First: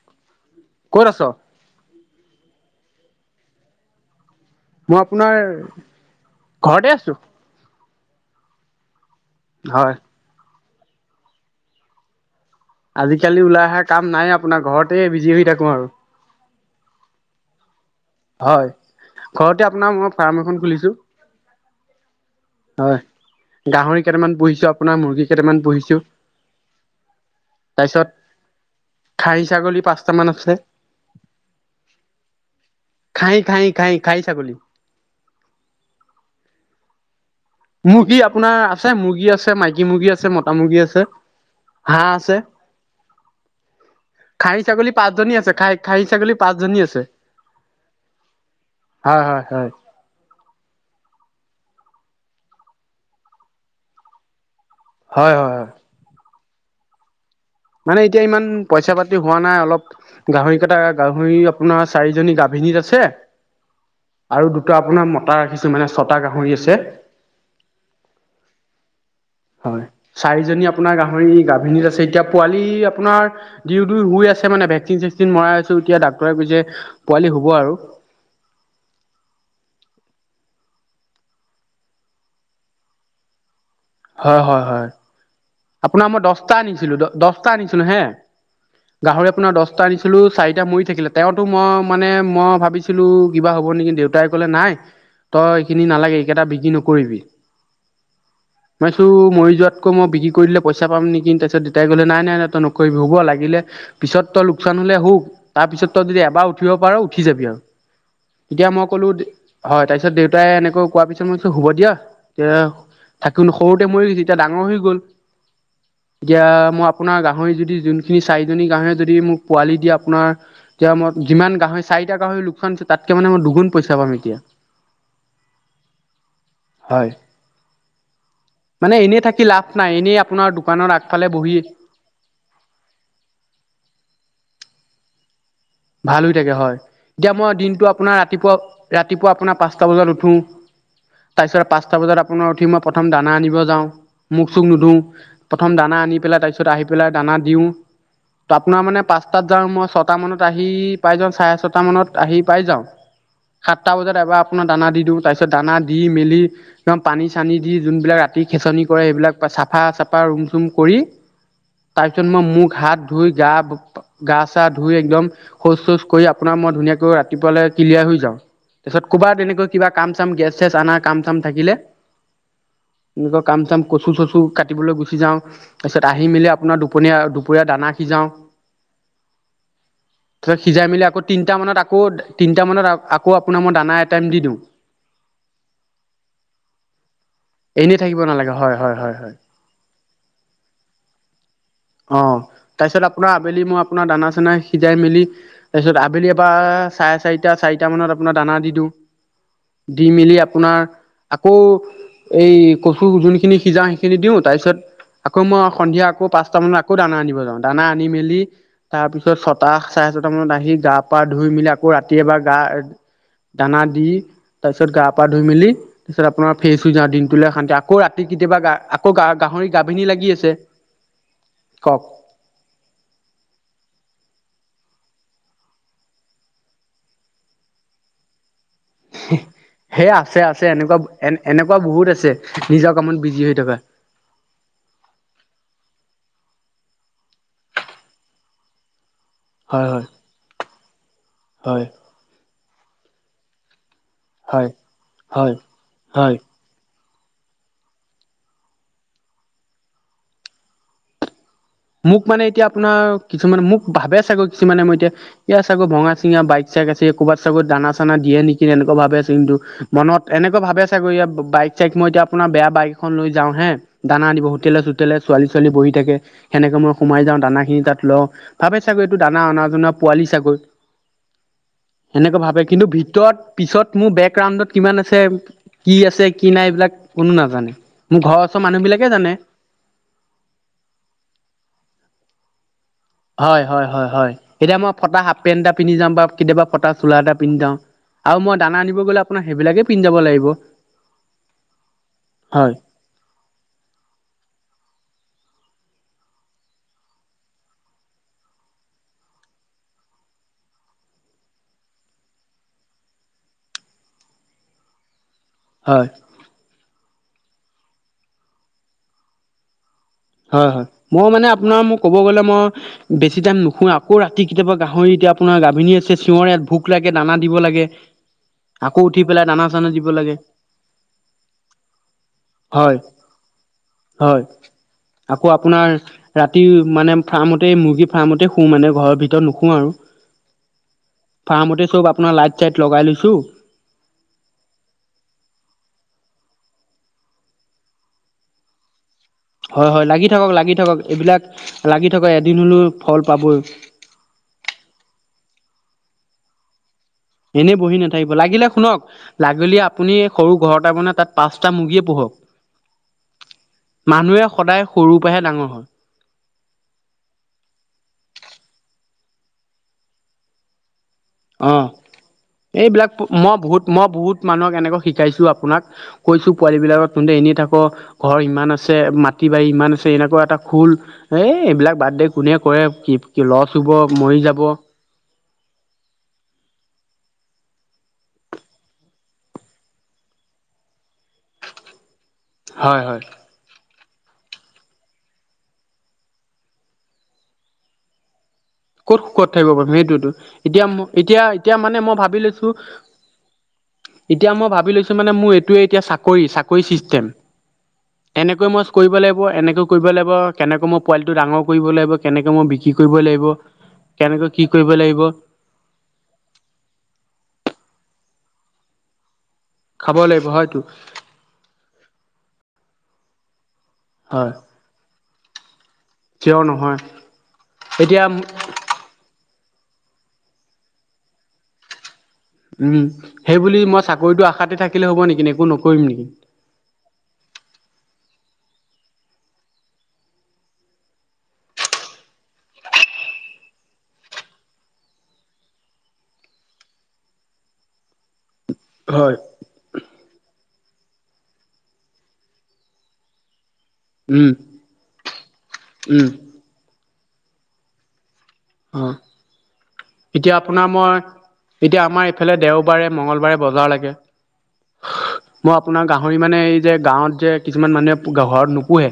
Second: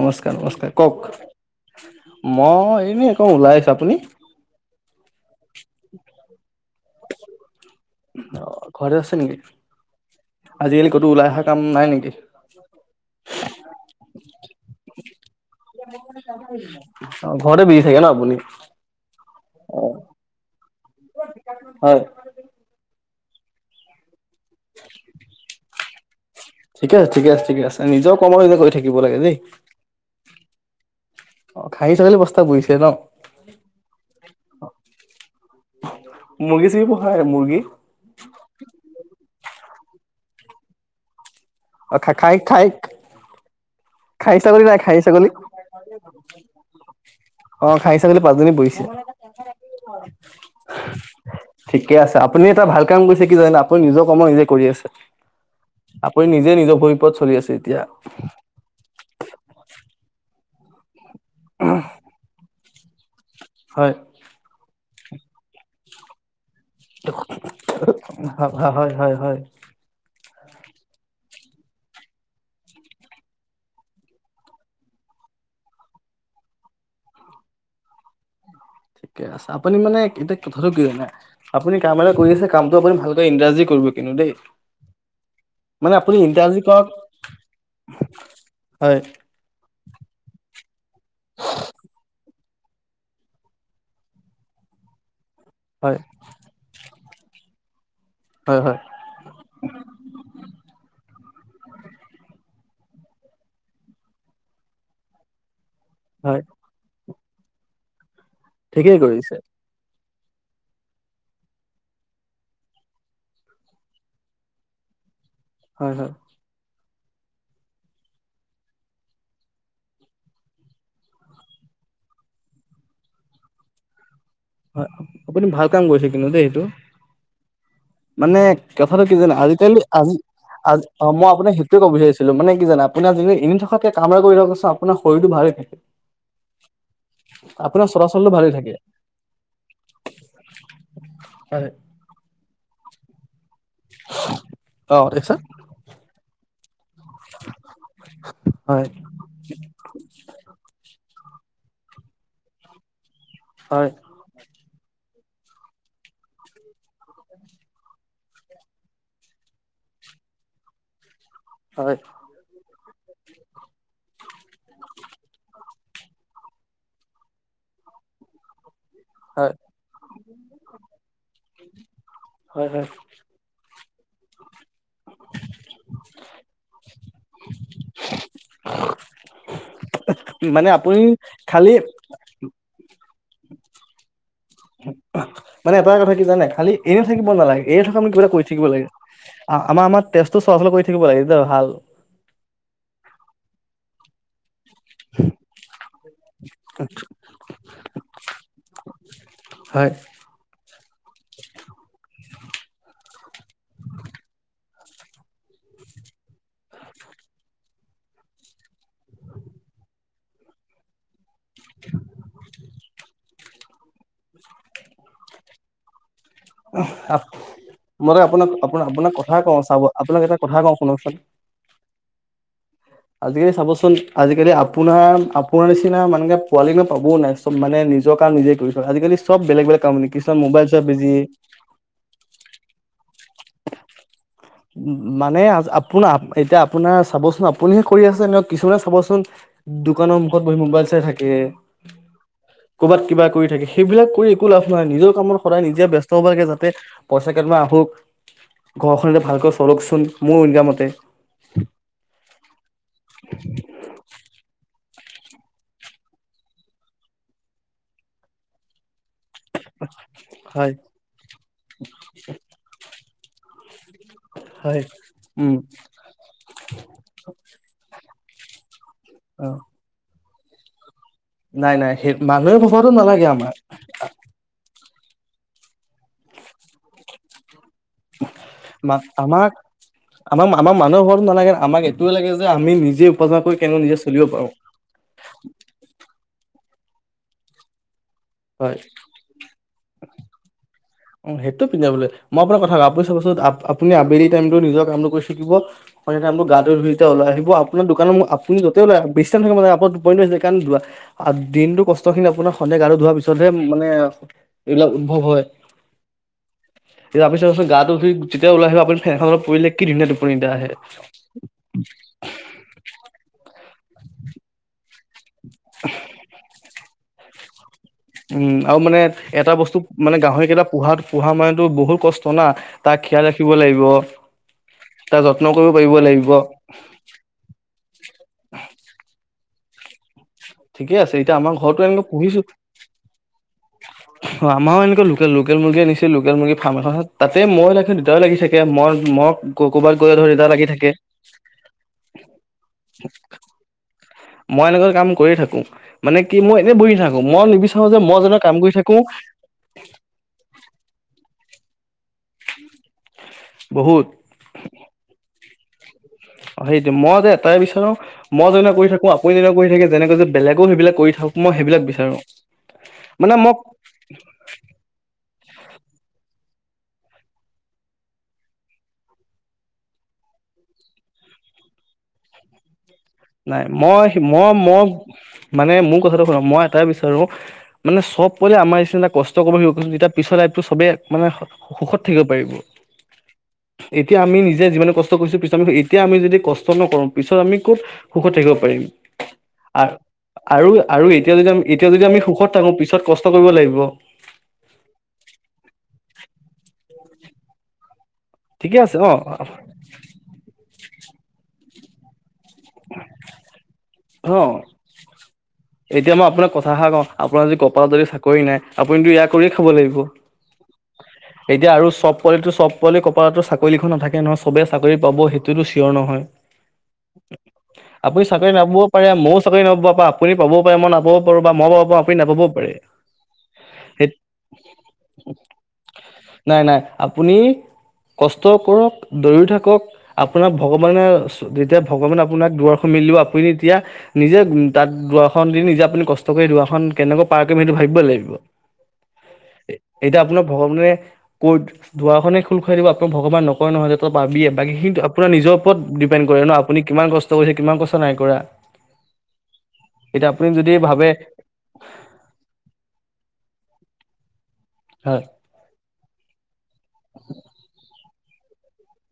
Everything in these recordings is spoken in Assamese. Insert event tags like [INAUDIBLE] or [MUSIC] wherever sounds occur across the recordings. নমস্কাৰ নমস্কাৰ ক'ত কওঁক আছ মই এনে ওলাই আহিছো, আপুনি? মই আপোনাৰ ঘৰতে আছোঁ। অ ঘৰতে আছা নেকি? আজিকালি ক'তো ওলাই অহা কাম নাই নেকি? আজিকালি ওলাই অহা কাম নাই আপোনাৰ ঘৰতে বিজি হৈ থাকো আৰু। অ ঘৰতে বিজি থাকে ন আপুনি হয় ঘৰতে অ আপোনাৰ মই ফাৰ্ম এখন খুলিছো। ছো হয়। হয় গাহৰি। কেইটামান পুহিছো আপোনাৰ মুৰ্গী কেইটামান পুহিছো ঠিকে আছে ঠিকে আছে ঠিকে আছে তাৰপিছত নিজৰ কৰ্ম নিজে কৰি থাকিব লাগে দেই খাহী ছাগলী পাঁচটামান আছে। অ খাহী ছাগলী পাঁচটা পুহিছে ন ঘাই ঘাই ঘাই ঘাই ছাগলী। মুৰ্গী চুৰগী পোহা নাই মুৰ মুৰ্গী আপোনাৰ আছে মুৰ্গী আছে মাইকী মুৰ্গী আছে মতা তা মুৰ্গী আছে। অ হাঁহ খা আছে খাইক খাইক খাহী ছাগলী পাঁচজনী আছে খাই খাহী ছাগলী পাঁচজনী আছে অ খাহী ছাগলী পাঁচজনী পুহিছে হয় হয় হয়। ঠিকে আছে আপুনি এটা ভাল কাম কৰিছে কি জানে আপুনি নিজৰ কৰ্ম নিজে কৰি আছে হয় হয় হয় আপোনি নিজে জেই নিজৰ ভৰিওপৰত চলি আছে। তেতিয়া মানে এতিয়া ইমান পইচা পাতি হোৱা নাই অলপ গাহৰি কেইটা গাহৰি আপোনাৰ চাৰিজনী গাভিনীত ছে হয় আৰু দুটা আপোনাৰ মতা ৰাখিছোঁ মানে ছঁটা গাহৰি আছে। চে হয় হয় হয় হয় চাৰিজনী আপোনাৰ গাহৰি গাভিনীত আছে এতিয়া। পোৱালি আপোনাৰ দিও দু শুই আছে মানে ভেকচিন চেকচিন মৰাই আছো এতিয়া ডাক্তৰে কৈছে পোৱালি হব আৰু। ঠিকে আছে আপুনি মানে এতিয়া কথাটো কি হয় নাই আপুনি কাম এটা কৰি আছে কামটো আপুনি ভালকৈ ইংৰাজী কৰিব কিনো দেই। হয় হয় হয় মানে আপোনাৰ আপুনি মই দছটা ইংৰাজী কৰক আনিছিলো দছটা আনিছিলো হে হয় গাহৰি আপোনাৰ দছটা আনিছিলো চাৰিটা মৰি থাকিলে তেওঁতো মই মানে মই ভাবিছিলো কিবা হ'ব নেকি দেউতাই কলে নাই তই এইখিনি হয় নালাগে এইকেইটা বিক্ৰী নকৰিবি হয় হয় [UNINTELLIGIBLE] মই চো মৰি যোৱাতকৈ মই বিকি পইচা পাম নেকি তাছত দেতাই কলে নাই নাই নাই তই নকৰিবি হ'ব লাগিলে পিছত তই লোকচান হলে হুক তাৰপিছত তই যদি হয় এবাৰ উঠিব পাৰ উঠি যাবি আও এতিয়া মই ঠিকেই ক'লো দি কৰিছে হয় তাইছ- ছত দেউতাই এনেকৈ কোৱাৰ পিছত মই হুব দিয়া এতিয়া থাকি সৰুতে মৰি গৈছে এতিয়া ডাঙৰ হৈ গ'ল হয় হয় এতিয়া মই আপোনাৰ গাহৰি যদি যোনখিনি চাৰিজনী গাহৰি যদি মোক পোৱালি দিয়ে আপোনাৰ এতিয়া ম যিমান গাহই চাৰিটা গাহৰি লোকচানছে তাতকে মানে মই দুগুণ পইচা পাম এতিয়া হয় আপুনি ভাল কাম কৰিছে কিন্তু দেই সেইটো হয় মানে মানে কথাটো কি এনেই জানা থাকি লাভ আজিকালি নাই আজি এনেই আপোনাৰ আজ দোকানৰ অ আগফালে মই আপোনাক বহি সেইটোৱে কব বিচাৰিছিলো মানে কি জানা আপোনা জিনি এনেই থকাতকে কাম আৰু কৰি থকা চাম আপোনাৰ শৰীৰ টো ভালে ৰাখে ভাল হৈ থাকে হয় এতিয়া মই দিনটো আপোনাৰ চলাচলটো ভালে ৰাতিপুৱা থাকে ৰাতিপুৱা পোৱা আপোনাৰ পাঁচটা বজাত উঠুং তাপিচত হয় পাঁচটা বজাত আপোনাৰ উঠি মই প্ৰথম দানা আনিব যাওঁ মুখ চুখ নুধু অ তাৰপিছত প্ৰথম দানা আনি পেলাই তাপিছ- আহিব পেলাই দানা দিওঁ ত আপোনাৰ হয় মানে পাঁচটাত যাও মই ছয়টা মানত আহি পাই যাওঁ চাৰে ছটামানত আহি পাই যাওঁ হয় সাতটা বজাত এবাৰ আপোনাৰ দানা দি দিওঁ তাৰ পিছত দানা দি মেলি দম পানী চানী দি যোনবিলাক ৰাতি খেচনি কৰে সেইবিলাক চাফা চাফা ৰুম চুম কৰি হয় তাৰপিছত মই মোক হাত ধুই গা গা চা ধুই একদম শৌচ চোচ কৰি আপোনাৰ মই ধুনিয়াকৈ ৰাতিপুৱালে ক্লিয়াৰ হৈ যাওঁ। পিছত ক'বাত হয় তেনেকুৱা কিবা কাম চাম গেছ চেছ অনা কাম চাম থাকিলে হয় হয় এনেকুৱা কাম চাম কচু চচু কাটিবলৈ গুচি যাওঁ তাৰপিছত আহি মেলি আপোনাৰ দুপনীয়া দুপৰীয়া দানা সিজাওঁ তাৰপছত মানে সিজাই আপুনি মেলি আকৌ তিনিটা খালি মানত আকৌ তিনিটা মানত আকৌ আপোনাৰ মই দানা এটাটাইম দি দিওঁ। মানে এটা কথা কি জানে? খালি এনে থাকিব নালাগে এনে এনেই থকা আমি কিবাটা কৰি নালাগে থাকিব হয় লাগে হয় হয় হয় আমাৰ আমাৰ তেজটো চলাচল কৰি থাকিব লাগে! এই ভাল, অঁ তাৰপিছত আপোনাৰ আবেলি মই আপোনাৰ দানা চানা সিজাই মেলি তাৰপিছত। আবেলি পৰা চাৰে চাৰিটা চাৰিটা মানত আপোনাৰ দানা দি দিওঁ হয়। দি মেলি আপোনাৰ আকৌ এই কচু যোনখিনি সিজাও সেইখিনি দিওঁ তাৰ পিছত আকৌ মই সন্ধিয়া আকৌ পাচ পাঁচটা মানত আকৌ দানা আনিব যাওঁ দানা আনি মেলি তাৰপিছত ছটা চাৰে ছটা মানত আহি গাপ পা ধুই মেলি আকৌ ৰাতি এবাৰ গা। দানা দি তাৰ পিছত গা পা ধুই মেলি তাৰপিছত আপোনাৰ ফেচ হৈ যাওঁ দিনটোলৈ শান্তি আকৌ মই তাক ৰাতি আপোনাক কেতিয়াবা আপোনাক আকৌ কথা কওঁ গাহৰি চাব গাভিনী আপোনাক লাগি এটা আছে কথা কওঁ শুনকচোন। কওঁক। আজিকালি চাবচোন আজিকালি আপোনাৰ আপোনাৰ নিচিনা মানকে পোৱালিক নো পাবওঁ নাই চব মানে নিজৰ কাম নিজে কৰিছে সেই আছে আছে চোৱাত এনেকুৱা বিজি এ এনেকুৱা বহুত আছে নিজৰ কামত বি উ মানে আ আপোন। এতিয়া আপোনাৰ চাবচোন আপুনিহে কৰি আছে এনেও কিছুমানে চাবচোন হয় হয় দোকানৰ মুখত বহি মোবাইল চাই থাকে হয় ক'ৰবাত কিবা কৰি থাকে। সেইবিলাক কৰি একো লাভ হয় নহাই নিজৰ কামত হয় সদায় নিজে ব্যস্ত হব হয় লাগে যাতে। পইচা কেইটবা আহোক ঘৰখৰে ভালকৈ চলকচোন মোৰ উনক মতে। মোক মানে এতিয়া আপোনাৰ কিছুমানে মোক ভাবে চাগৈ কিছুমানে মই এতিয়া এতিয়া চাগৈ ভঙা-চিঙা বাইক চাইক আছে ক'ৰবাত চাগু দানা চানা দিয়ে নেকি এনেকুৱা ভাবে কিন্তু মনত এনেকুৱা হয় ভাবে চাগৈ ই বাইক চাই মই এতিয়া আপোনাৰ বেয়া বাইক খন লৈ যাওঁ হে। দানা দিব হোটেলে হয় চোটেলে ছোৱালী উম ছোৱালী বহি থাকে। সেনেকৈ মই সোমাই যাওঁ দানাখিনিত লওঁ। তাপে। চাগৈ এইটো দানা অ অনাজনা পোৱালি আকৈ নাই নাই সেই সেনেকৈ মানুহে ভাৱে কিন্তু ভবাটো নালাগে ভিতৰত আমাৰ পিছত মোৰ বেক ৰাউডত কিমান আছে কি আছে কি নাই এইবিলাক কোনো নাজানে। মোৰ ঘৰৰ ওচৰ মানুহ ম বিলাকে জানে আমাক আমাক আমাৰ মানুহ হৰ নালাগে আমাক এইটোয়ও লাগে যে আমি নিজ হয়, হয় হয় হয়, এতিয়া মই ফটা হাফ পেণ্ট এটা পিন্ধি যাম বা কেতিয়াবা? কটা চলা এটা পিন্ধিা জাওঁ আৰু মই হয় দানা আনিব গ'লে আপোনাৰ সেইবিলাকে পিন্ধ যাব লাগিব। অ সেইটো পিন্ধ যাব লাগিব। মই আপুনাক হয় কথা ক আপুনি চাবচোন আপুনি আবেলি টাইমতো নিজৰ কামটো কৰি থাকিব সন্ধাই গাটো ধুইতে ওলাই আহিব। আপোনাৰ দোকানত ম আপুনি যতে ওলাই আহক বেছ টাইম থাকিব নালাগে, আকৌ টোপনি ধৰি যাই কাৰণ দিনটোৰ কষ্ট খিন আপোনাৰ সন্ধিয়া গাটো ধোৱাৰ পিছতহে মানে এইবিলাক উদ্ভৱ হয়। হয়। [UNINTELLIGIBLE] গাটো ধুই যেতিয়া উলাই আহিব আপুনি ফেনখনত পৰিলে কি ধুনীয়া টোপনি এটা আহে হয় হয় মই মানে আপোনাৰ মোক ক'ব গ'লে মই বেছি টাইম নুশু আও। আকৌ ৰাতি কেতিয়াবা গাহৰি এতিয়া আপোনাৰ গাভিনীছে চিঞৰে ভোক লাগে দানাত দিব লাগে। উম আৰু মানে আকৌ উঠি পেলাই এটা দানা বস্তু চানা দিব মানে লাগে গাহৰিকেইটা পোহাত পোহা মানো বহুত কষ্ট না হয় তাক খীয়াল ৰাখিব লাগিব, হয় তাৰ যত্ন আকৌ কৰিব আপোনাৰ পাৰিব লাগিব ৰাতি মানে ফাৰ্মতে মুৰ্গী ফাৰ্মতে শু মানে ঘৰত। ভিতৰত নুশু আৰু। ঠিকে আছে এতিয়া আমাৰ ঘৰটো ফাৰ্মতে এনিলো চব আপোনাৰ পুহিছো। লাইট চাইট লগাই লৈছো অ আমাৰো এনেকুৱা লোকেল লোকেল মুৰ্গী আনিছে। লোকেল মুৰ্গী ফাৰ্ম এখনত তাতে মই [UNINTELLIGIBLE] দেতাইও লাগি চাগে মই মোক হয় হয় লাগি থাকক লাগি থাকক, এইবিলাক লাগি থাকক এদিন হলেও ফল পাবই। মই এনেকুৱা কাম কৰিয় থাকো। মানে কি মই এনে বহি থাকো মই এনেই নিবিচাৰো বহি যে মই নাথাকিব যেনে কাম লাগিলে কৰি শুনক লাগলি আপুনি সৰু ঘৰ এটা বনা তাত পাঁচটা মুৰ্গীয়ে পোহক। বহুত মানুহে সদায় সৰু পৰাহে ডাঙৰ হয়। [INAUDIBLE] অ সেইটো মই যে এটাই বিচাৰো, মই যেনে কৰি থাকো আপুনি যেনে কৰি থাকে যেনেকে যে বেলেগো সেইবিলাক কৰি থাক অ এইবিলাক মানে মই মোক বহুত মই বহুত মানুহক এনেকুৱে শিকাইছো আ আপোনাক কৈছোঁ পোৱালিবিলাকত তন্ততে এনেই থাকো ঘৰ ইমান আছে মাটি বাৰী ইমান আছে, এনেকুৱা এটা খোল এই এইবিলাক বাদডে কোনে কৰে কি কি নাই লছ হব মই মৰি মই যাব মই মানে মোৰ কথাটো শুনা মই এটা বিচাৰো, মানে চব পলে আমাৰ নিচি কষ্ট কৰিব লাগিব, তেতিয়া পিছৰ লাইফতটো চবেই মানে সুখত থাকিব। পাৰিব হয় হয় এতিয়া আমি নিজ যেতিয়া যিমান কষ্ট কৰিছো পিছত আমি এতিয়া আমি যদি কষ্ট নকৰো পিছত আমি ক'ত? সুখত থাকিব পাৰিম কত সুখত থাকিব পাৰিম আৰু সেইটোৱেটো আৰু এতিয়া আৰু এতিয়া যদি আমি এতিয়া মানে যদি মই আমি ভাবি সুখত লৈছো থাকো পিছত কষ্ট কৰিব লাগিব এতিয়া মই ভাবি লৈছো মানে মোৰ এইটোৱে এতিয়া চাকৰি চাকৰি চিষ্টেম এনেকৈ ঠিকে মই আছে অ কৰিব লাগিব এনেকৈ কৰিব লাগিব কেনেকৈ মই পোৱালিটো ডাঙৰ কৰিব লাগিব কেনেকে মই বিক্ৰী কৰিব লাগিব কেনেকৈ অহ কি কৰিব লাগিব এতিয়া মই আপোনাক কথা এষাৰ কওঁ, আপোনাৰ যদি কপালত যদি চাকৰি নাই আপুনিটো ইয়াক কৰি খাব লাগিব লাগিব হয়তো এতিয়া আৰু চব পোৱালিটো চব পোৱালি কপালটো চাক কৰি লিখন নাথাকে নহয় হয় সবেই চাকৰি পাব সেইটো তুল চি চিয়ৰ নহয় কিয় নহয় আপুনি এতিয়া চাকৰি নাপাব। চাকৰি নাপ বা আপুনি পাব পাৰে মই নাপাব পাৰো বা মই পাব পাৰোঁ উম 'সেইবুলি মই চাকৰিটো আশাতে থাকিলে হ'ব নেকি একো নকৰিম নেকি? নাই নাই আপুনি কষ্ট কৰক দৌৰিও থাকক আপোনাক ভগৱানে যেতিয়া ভগৱানে আপোনাক দুৱাৰ খন মেলিব আপুনি তেতিয়া নিজে তাত দুৱাৰখন দি নিজে আপুনি কষ্ট কৰি দুৱাৰখন কেনেকৈ পাৰ কৰিম সেইটো ভাবিব লাগিব। হয়। উমহ আপোনাক ভগৱানে ক' দুৱাৰখনে খোল খুৱাই দিব আপোনাৰ ভগৱান নক নকয় নহয় যে তই পাবিয়ে উম বাকী খিনি আপোনাৰ নিজৰ ওপৰত ডিপেণ্ড উম কৰে ন আপুনি কিমান কষ্ট কৰিছে কিমান কষ্ট নাই কৰা। অহ, আপুনি এতিয়া যদি আপোনাৰ ভাবে মই এতিয়া আমাৰ এইফালে দেৱবাৰে মঙ্গলবাৰে বজাৰ লাগে লাগে। হয় [INAUDIBLE] মই আপোনাৰ গাহ হৰি মানে এই যে গাঁৱত যে কিছুমান মানুহে। গাহৰত নো পুনে,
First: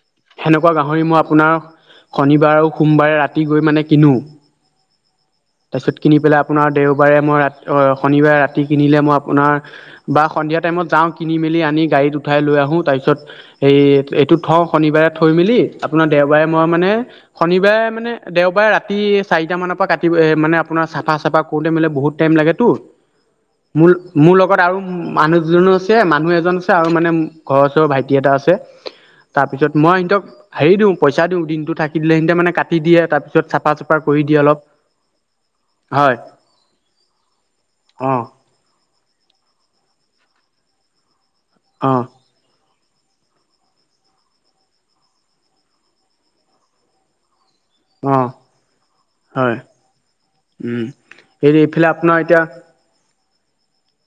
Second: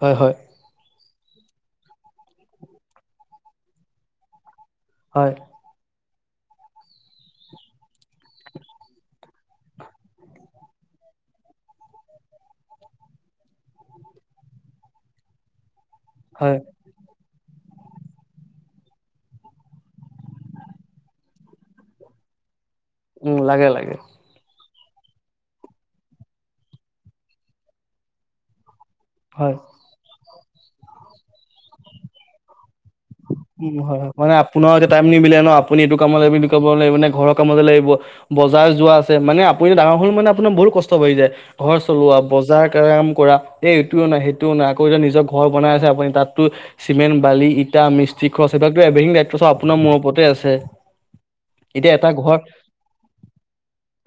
হয় হয় সেনেকুৱা গাহৰি মই আপোনাৰ শনিবাৰো সোমবাৰে ৰাতি গৈ মানে কিনো। হয়। তাত কিনি পেলাই আপোনাৰ দেওবাৰে মই ৰাতি শনিবাৰে ৰাতি কিনিলে মই আপোনাৰ বা সন্ধিয়া টাইমত যাওঁ কিনি মেলি আনি গাড়ীত উঠাই লৈ আহোঁ তাৰপিছত এই এইটো থওঁ শনিবাৰে থৈ মেলি আপোনাৰ দেওবাৰে হয় মই মানে শনিবাৰে মানে দেওবাৰে ৰাতি চাৰিটামান পা কাটি মানে আপোনাৰ চাফা চাফা কৰোঁতে মেলোতে বহুত টাইম লাগেতো উম লাগে মোৰ লাগে মোৰ লগত আৰু উম, মানুহজনো আছে মানুহ এজন আছে আৰু মানে ঘৰৰ ওচৰৰ ভাইটি এটা আছে। হয় তাৰপিছত মই সিহঁতক। হেৰি দিও, পইচা দিও দিনটো থাকে। দিলে সিহঁতে মানে কাট উম হয় হয়, মানে আপোনাৰ এতিয়া টাইম নিমিলে ন আপুনি এইটো কাম হয় বুলি ক লাগিব নে ঘৰৰ কামতে লাগিব অ বজাৰ যোৱা আছে মানে আপুনিতো ডাঙৰ মানে আপোনাৰ বহু কষ্ট হৈ যায়। ঘৰ অ চলোৱা বজাৰ। এটা কাম কৰা এই এইটোও নাই সেইটোও নাই আকৌ এতিয়া নিজৰ ঘৰ বনাই আছে আপুনি তাততো চিমেণ্ট, বালি ইটা এয়া অ মিস্ত্ৰী খৰচ এই বিলাকতো এভ্ৰিথ্ৰিং দায়িত্ব চব হয় আপোনাৰ মোৰৰ ওপৰতে আছে। উম হেৰি এইফালে এতিয়া এটা আপোনাৰ ঘৰ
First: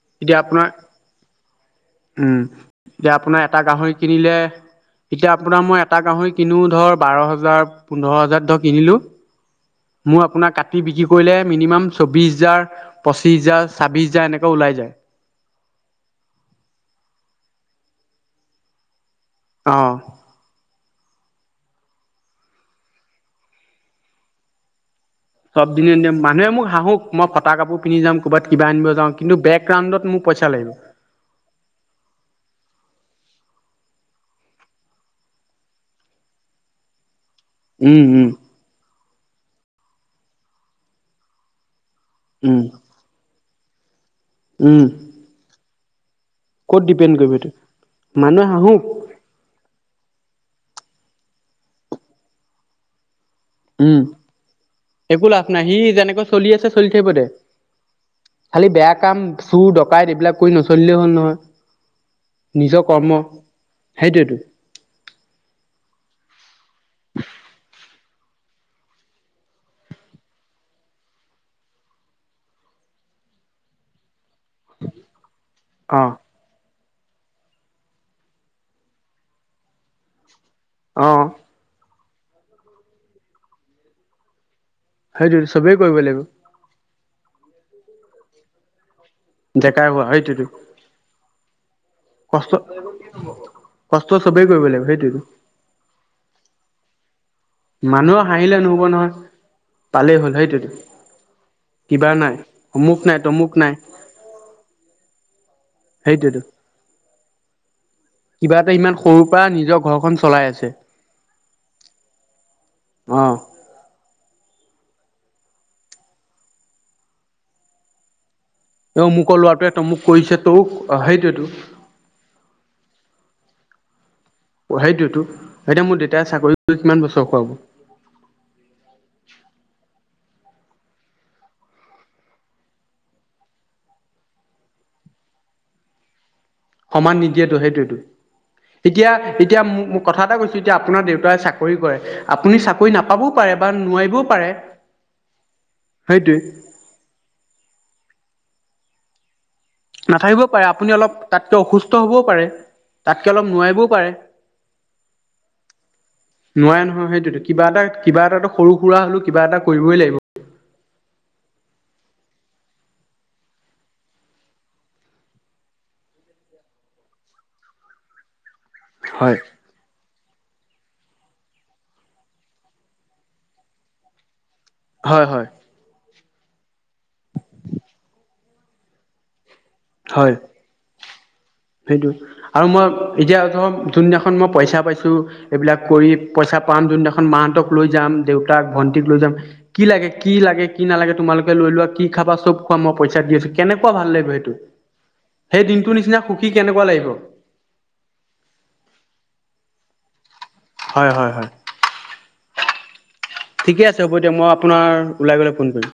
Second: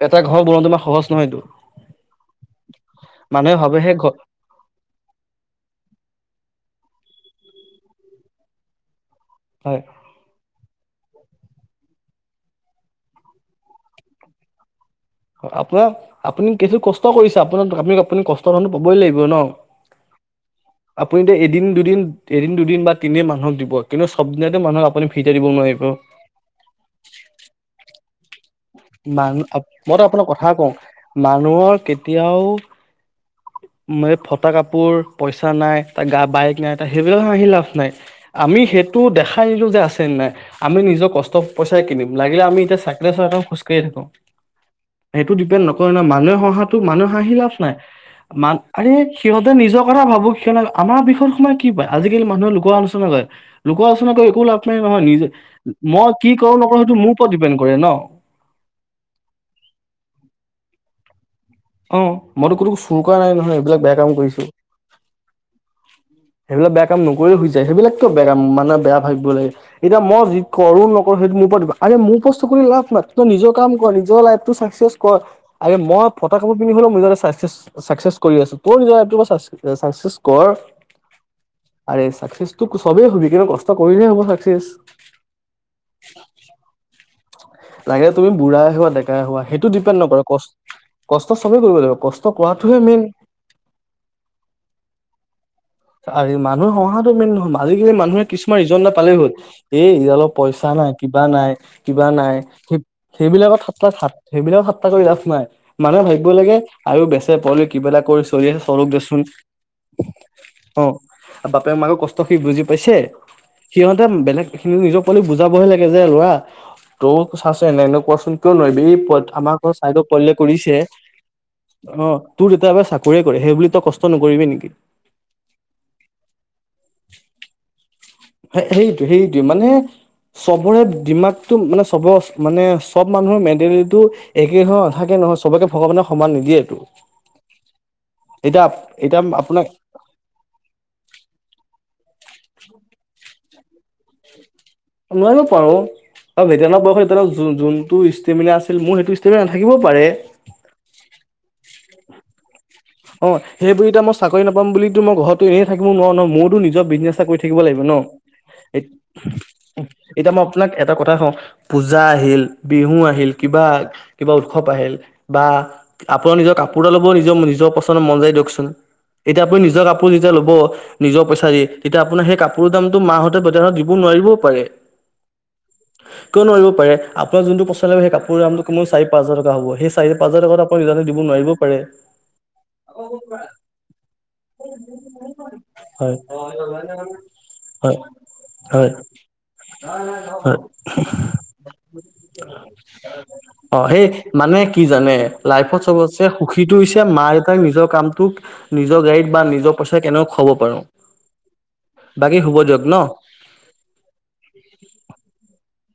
এটা এতিয়া ঘৰ আপোনাৰ, বনোৱাটো ইমান সহজ নহয়তো উম এতিয়া আপোনাৰ মানুহে এটা ভাবেহে গাহৰি ঘৰ কিনিলে, এতিয়া আপোনাৰ মই এটা গাহৰি কিনো ধৰ বাৰ হাজাৰ, পোন্ধৰ হাজাৰ ধৰ কিনিলো হয় মোৰ আপোনাৰ কাটি বিক্ৰী কৰিলে মিনিমাম চৌবিশ হাজাৰ, পচিশ হাজাৰ, ছাব্বিশ হাজাৰ এনেকে ওলাই যায়। আপোনাক আপুনি কিছু কষ্ট কৰিছে আপোনাক আপ আপুনি কষ্টৰ ধনটো পাবই লাগিব। অহ। আপুনিতো এদিন, দুদিন, এদিন, দুদিন বা তিনদিন মানুহক দিব। কিন্তু চব দিনতে মানুহক আপুনি ফ্ৰীতে দিব চব নোৱাৰিব। দিনে দিনেই। মানুহে মোক হাঁহোক মই ফটা কাপোৰ পিন্ধি যাম ক'বাত মান মইতো আপোনাক কথা কও, লাগিব। মানুহৰ কেতিয়াও মই ফটা কাপোৰ, পইচা নাই তাৰ গা বাইক নাই ত সেইবোৰ হাঁহি লাভ নাই। উম উম আমি সেই তো দেখাই দিলো যে আছে নাই, আমি নিজৰ কষ্ট পইচা কিনিম। লাগিলে আমি উম এতিয়া চাইকেলে চলাই থাক খোজকাঢ়িয়ে থাকো। উম সেইটো ডিপেণ্ড নক ৰে ন' মানু্হে হঁহাটো ক'ত মানুহ ডিপেণ্ড কৰিব হাঁহি এইটো লাভ নাই, মানুহে মা হাঁহোক আৰে সিহঁতে নিজৰ কথা ভাব সেইকাৰণে আমাৰ বিষয়ত সোমাই কি পায়? আজিকালি মানুহে লোকৰ আলোচনা কৰে। লোকৰ উম আলোচনা কৰি একো লাভ নাই নহয়। একো নিজে লাভ নাই সি মই যেনেকৈ কি চলি কৰো আছে নকৰো চলি সেইটো থাকিব মোৰ দে। ওপৰত ডিপেণ্ড কৰে ন'। খালি বেয়া কাম চোৰ, ডকাইত এইবিলাক কৰি নচলিলেই হ'ল নহয়। অ' মইতো কোনো নিজৰ চুৰ কৰ্ম কৰা নাই নহয়, এইবিলাক বেয়া কাম সেইটোৱেতো কৰিছো। সেইবিলাক বেয়া কাম নকৰি হৈ যায়, সেইবিলাকতো বেয়া মানুহে বেয়া ভাবিব লাগে। এতিয়া মই যি কৰো নকৰো সেইটো মোৰ ওপৰত ডিপেণ্ড। আৰে মোৰ উপৰত চকু দি লাভ নাই, তই নিজৰ কাম কৰ, নিজৰ লাইভ চাকচেচ কৰ। আৰে অ মই কৰি হ'লেও মই নিজে চাকচেচ -চাকচেচ কৰি আছো। তই নিজৰ লাইভটো এবাৰ চাক-চাকচেচ কৰ অহ। আৰে চাকচেচটো চবেই হবি, কিন্তু কষ্ট কৰিলেহে হ'ব চাকচেচ। সেইটোৱেটো চবেই কৰিব লাগিব। লাগিলে তুমি বুঢ়ায়ে হোৱা ডেকা হোৱা সেইটো ডেকাই ডিপেন হোৱা নকৰে। সেইটোতো কষ্ট কষ্ট চবে কৰিব লাগিব কষ্ট কৰাটোহে মেইন, কষ্ট চবেই কৰিব লাগিব সেইটোতো আৰে মানুহে হহা মেন নহয় [UNINTELLIGIBLE] মানুহে মানুহৰ হাঁহিলে কিছুমান ৰিজন নহ'ব এটা নহয় পালেই হ'ল। এ ই পালেই অলপ হ'ল পইচা সেইটোতো নাই, কিবা নাই, কিবা নাই। সে- অমুক নাই তমুক সেইবিলাকত নাই টা সেইবিলাকত থাত্টা কৰি লাভ নাই। ভাবিব সেইটোৱেতো লাগে আৰু বেচেব। পলৈক। কিবেলা কৰি চলি কিবা আছে এটা চনুক ইমান দেচোন। সৰুৰ পৰা নিজৰ ঘৰখন চলাই আছে অ বাপেৰ মাক কষ্ট সি বুজি পাইছে অ সিহঁতে বেলেগ। এইখিনি নিজৰ পোৱালি বুজাবহে লাগে যে লৰা তোৰ চাইছে এনে এনে কোৱাচোন। কিয় নোৱাৰিবি? এই এ পোৱাত অমুকৰ আমাৰ ল'ৰাটোৱে ঘৰৰ তমুক চাইদৰ পোৱালি কৰিছে তৌক সেইতোৱেটো। তোৰ যেতিয়াবা চাকৰীয়ে কৰে সেইবুলিয়ে কষ্ট নকৰিবি নেকি সেইটোৱেটো, এতিয়া মোৰ দেউতাই চাকৰি কিমান বছৰ খোৱাব। সে সেইটো সেইটো মানে। চবৰে দিমাগটো মানে চব মানে চব মানুহৰ মেণ্টেলিটিটো একে নাথাকে নহয় চবকে ভগৱানে সমান নিদিয়ে। সমান নিদিয়েতো সেইটোয়েতো এতিয়া এতিয়া মোক কথা এটা কৈছো এতিয়া আপোনাৰ দেউতাই চাকৰি কৰে। আপুনি চাকৰি নাপাবও পাৰে বা নোৱাৰিবও পাৰে। নোৱাৰিব পাৰো সেইটোৱে আৰু [UNINTELLIGIBLE] যোনটো তিমিলে আছিল মোৰ সেইটো ষ্টৰি- নাথাকিব পাৰে আপুনি অলপ তাতকৈ অসুস্থ। ত হ'বও পাৰে। তাতকে অ অলপ সেই নোৱাৰিবও বুলি এতিয়া পাৰে মই চাকৰি নাপাম বুলি মই ঘৰতো এনেই থাকিব নোৱাৰো ন মইতো নোৱাৰে নিজৰ নহয় বিজনেচ এটা কৰি সেইটোতো থাকিব কিবা লাগিব এটা ন কিবা এটাতো সৰু সুৰা হলেও কিবা এটা কৰিবই লাগিব এতিয়া মই আপোনাক এটা কথা কওঁ। পূজা আহিল বিহু আহিল কিবা কিবা উৎসৱ আহিল বা আপোনাৰ নিজৰ কাপোৰডাল লব নিজৰ নিজৰ পছ- মন যাই দিয়কচোন। হয় এতিয়া আপুনি নিজৰ কাপোৰ। যে ল'ব নিজৰ পইচা দি তেতিয়া আপোনাৰ সেই কাপোৰৰ দামটো মাহতে বেজাৰত দিব নোৱাৰিবও পাৰে। হয় হয়। কিয় নোৱাৰিব পাৰে আপোনাক যোনটো পইচা লাগে সেই কাপোৰৰ দামটো চাৰি পাঁচ হাজাৰ টকা হ'বই। সেই চাৰি পাঁচ হাজাৰ টকা আপোনাক [UNINTELLIGIBLE] দিব নোৱাৰিবও। পাৰে সেইটোৱে। আৰু মই এতিয়া ধৰ যোনদিনাখন মই পইচা পাইছো, এইবিলাক কৰি হয় পইচা পাম যোনদিনাখন মাহতক লৈ হয় যাম দেউতাক হয় ভন্টিক লৈ যাম। কি লাগে কি হয় লাগে কি নালাগে তোমালোকে লৈ লোৱা কি খাবা চব খোৱা মই পইচা দি আছো। অ কেনেকুৱা সেই ভাল লাগিব সেইটো, মানে কি জানে সেই লাইফত দিনটোৰ নিচিনা চবতছে সুখ কি সুখীটো কেনেকুৱা হৈছে লাগিব। মা দেউতাক নিজৰ কামটোক নিজৰ গাড়ীত বা নিজৰ পইচা খোৱাব। হয় হয় হয় বাকী শুব দিয়ক। ন? ঠিকে আছে, হ'ব দিয়া। মই আপোনাৰ ওলাই গলে ফোন কৰিম।